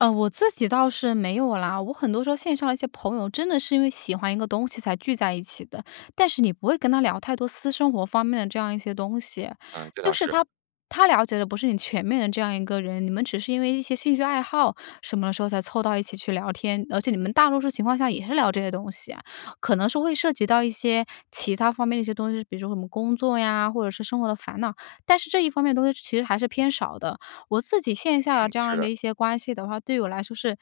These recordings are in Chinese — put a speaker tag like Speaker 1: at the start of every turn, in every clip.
Speaker 1: 呃，我自己倒是没有啦。我很多时候线上的一些朋友真的是因为喜欢一个东西才聚在一起的，但是你不会跟他聊太多私生活方面的这样一些东西。
Speaker 2: 嗯，这
Speaker 1: 就
Speaker 2: 倒
Speaker 1: 是他
Speaker 2: 是。
Speaker 1: 他了解的不是你全面的这样一个人，你们只是因为一些兴趣爱好什么时候才凑到一起去聊天，而且你们大多数情况下也是聊这些东西啊。可能是会涉及到一些其它方面的一些东西，比如说我们工作呀，或者是生活的烦恼，但是这一方面的东西其实还是偏少的。我自己线下的
Speaker 2: 嗯，
Speaker 1: 这
Speaker 2: 是
Speaker 1: 样
Speaker 2: 的。
Speaker 1: 的一些关系的话，对我来说是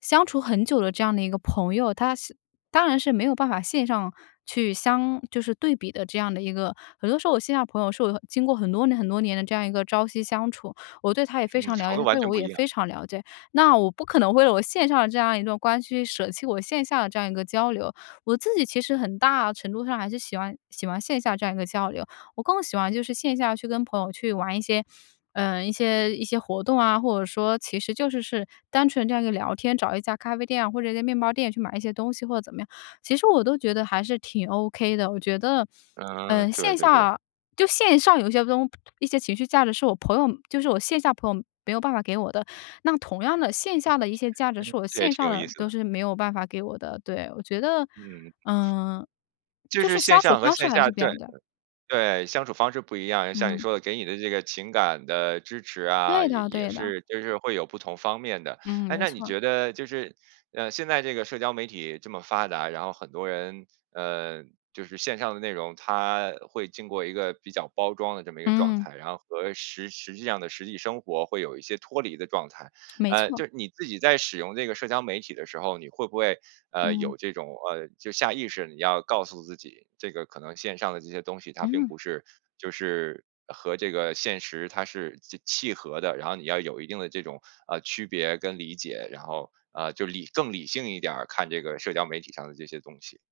Speaker 1: 相处很久的这样的一个朋友，他是当然是没有办法线上去相就是对比的这样的一个。很多时候我线下的朋友是我的经过很多年很多年的这样一个朝夕相处，我对他也非
Speaker 2: 嗯，
Speaker 1: 常
Speaker 2: 程
Speaker 1: 了解，
Speaker 2: 度
Speaker 1: 他
Speaker 2: 完
Speaker 1: 对
Speaker 2: 全
Speaker 1: 我
Speaker 2: 不
Speaker 1: 也
Speaker 2: 一样。
Speaker 1: 非常了解。那我不可能为了我线上的这样一段关系，去舍弃我线下的这样一个交流。我自己其实很大程度上还是喜欢喜欢线下这样一个交流，我更喜欢就是线下去跟朋友去玩一些，呃，一些一些活动啊，或者说其实就是是单纯这样一个聊天，找一家咖啡店啊，或者一家面包店去买一些东西或者怎么样，其实我都觉得还是挺 ok 的。我觉得，
Speaker 2: 嗯嗯，
Speaker 1: 嗯，
Speaker 2: 对
Speaker 1: 线
Speaker 2: 对对。
Speaker 1: 下就线上有些东一些情绪价值是我朋友就是我线下朋友没有办法给我的。那同样的，线下的一些价值是
Speaker 2: 嗯，
Speaker 1: 我
Speaker 2: 这也
Speaker 1: 线
Speaker 2: 挺
Speaker 1: 上
Speaker 2: 有意
Speaker 1: 的
Speaker 2: 思的。
Speaker 1: 都是没有办法给我的。对，我觉得，
Speaker 2: 嗯。
Speaker 1: 嗯，
Speaker 2: 就
Speaker 1: 就
Speaker 2: 是
Speaker 1: 是
Speaker 2: 线
Speaker 1: 相处
Speaker 2: 上和
Speaker 1: 方式
Speaker 2: 线
Speaker 1: 还是
Speaker 2: 下
Speaker 1: 不一
Speaker 2: 对，
Speaker 1: 样的。
Speaker 2: 对，相处方式不一样。然后像你
Speaker 1: 嗯。
Speaker 2: 说的，给你的这个情感的支持啊，
Speaker 1: 对
Speaker 2: 也
Speaker 1: 的
Speaker 2: 也
Speaker 1: 对的。
Speaker 2: 是就是会有不同方面的。
Speaker 1: 嗯，
Speaker 2: 诶，
Speaker 1: 没
Speaker 2: 那你
Speaker 1: 错儿。
Speaker 2: 觉得就是，呃，现在这个社交媒体这么发达，然后很多人，呃，就是线上的内容，它会经过一个比较包装的这么一个状
Speaker 1: 嗯。
Speaker 2: 态，然后和实实际上的实际生活会有一些脱离的状态。
Speaker 1: 没
Speaker 2: 呃，就
Speaker 1: 错。
Speaker 2: 是你自己在使用这个社交媒体的时候，你会不会，呃，
Speaker 1: 嗯。
Speaker 2: 有这种，呃，就是下意识你要告诉自己，这个可能线上的这些东西，它并
Speaker 1: 嗯。
Speaker 2: 不是就是和这个现实它是就契合的。然后你要有一定的这种，啊，区别跟理解，然后，呃，就理更理性一点儿看这个社交媒体上的这些东西。